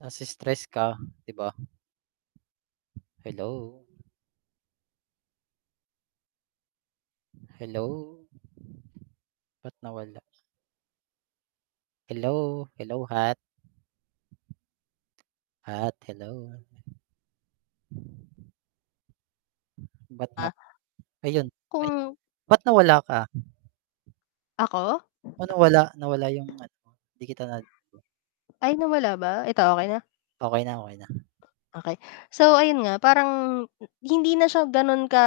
Nasi-stress ka 'di ba? Hello? Hello. Ba't nawala? Hello! Hello, Hat. Hat, hello! Ba't nap Ah ayun, ayun, Kung ba't nawala ka? Ako? Ah, nawala nawala 'yung ano mo, hindi kita nad Ay nawala ba, ito okey na? Okey na, okey na. Okey. So ayun nga parang, hindi na siya ga'non ka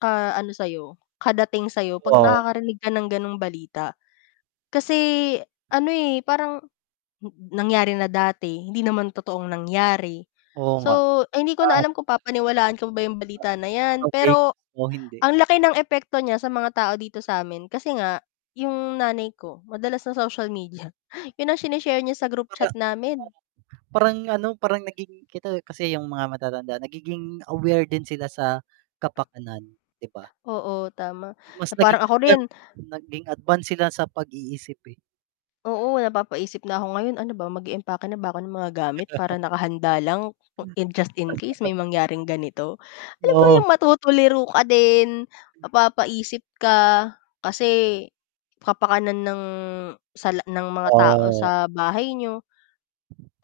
ka ano sa'yo, kadating sa'yo, 'pag Oo. nakakarinig ka ng gano'ng balita. Kasi ano, eh, parang, nangyari na dati, hindi naman totoong nangyari, Oo nga, so hindi ko na ah alam kung papaniwalaan ko pa ba 'yung Ah, balita na baka 'yan, fake pero o hindi? ang laki ng epekto niya sa mga tao dito sa'min. Kasi nga 'yung nanay ko, madalas sa social media, 'yun ang sine-share niya sa group Para chat [unintelligible] namin. parang ano, parang naging kita kasi 'yung mga matatanda nagiging, aware din sila sa kapakanan, 'di ba? Oo, tama, Mas na naging parang ako rin advance naging advance sila sa pag-iisip, eh. oo napapaisip na ako ngayon, "Ano ba mag-iimpake na ba ako ng mga gamit para nakahanda lang, Hmm. in just in case [unintelligible] may mangyaring ganito?" Alam mo Oo. 'yung matutuliro ka din, mapapaisip ka, kasi kapakanan ng sa la ng mga tao Ah. sa bahay niyo.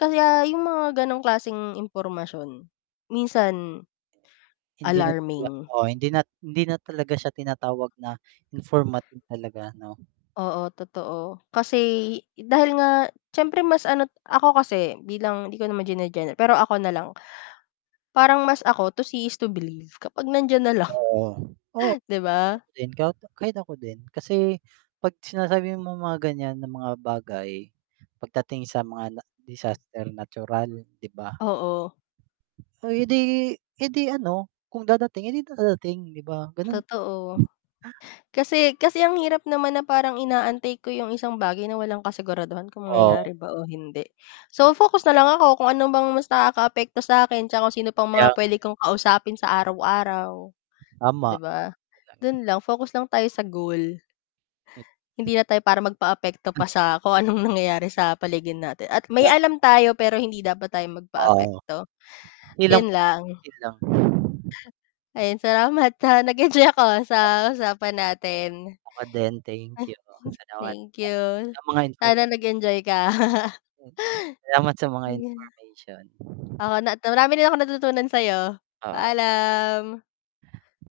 Kaya 'yung mga gano'ng klaseng impormasyon, minsan, Hindi na talaga, alarming. oo hindi nat hindi na talaga siya tinatawag na informative talaga 'no. Oo, totoo, kasi dahil nga siyempre mas ano ako kasi, bilang 'di ko naman gene-general, pero ako nalang. Parang mas ako, to see is to believe, kapag nandiyan nalang. Oo, oo, 'Di kahit ba? ako din ka kahit ako din, kasi 'pag sinasabi mong mga ganiyan na mga bagay, pagdating sa mga na disaster natural, 'di ba? Oo. Ay, eh, 'di eh, 'di ano, kung dadating, eh, 'di dadating, 'di ba, ganun Totoo, [unintelligible] kasi kasi ang hirap naman na parang inaantay ko 'yung isang bagay na walang kasiguraduhan, kung Oo. mangyayari ba o hindi. So, focus na lang ako kung ano bang mas nakakaapekto sa akin, 'tsaka kung sino pang Kaya mga nga. puwede kong kausapin sa araw-araw, 'di Tama. ba, dun lang focus lang tayo sa goal. Eh Hindi na tayo para magpa-apekto Hmm. pa sa kung anong nangyayari sa paligid natin at may Dap alam tayo pero hindi dapat tayo Oo. magpaapekto, Ilang 'yun lang. 'yon lang. Ayun, salamat sa nag-enjoy ako, ah, sa Tama. usapan natin. Ako din thank you, salamat sa Thank you, sa mga infor sana nag-enjoy ka. Hmm, salamat sa mga Ayun. information. Ako nat marami din akong natutunan sa'yo. Oo. Paalam!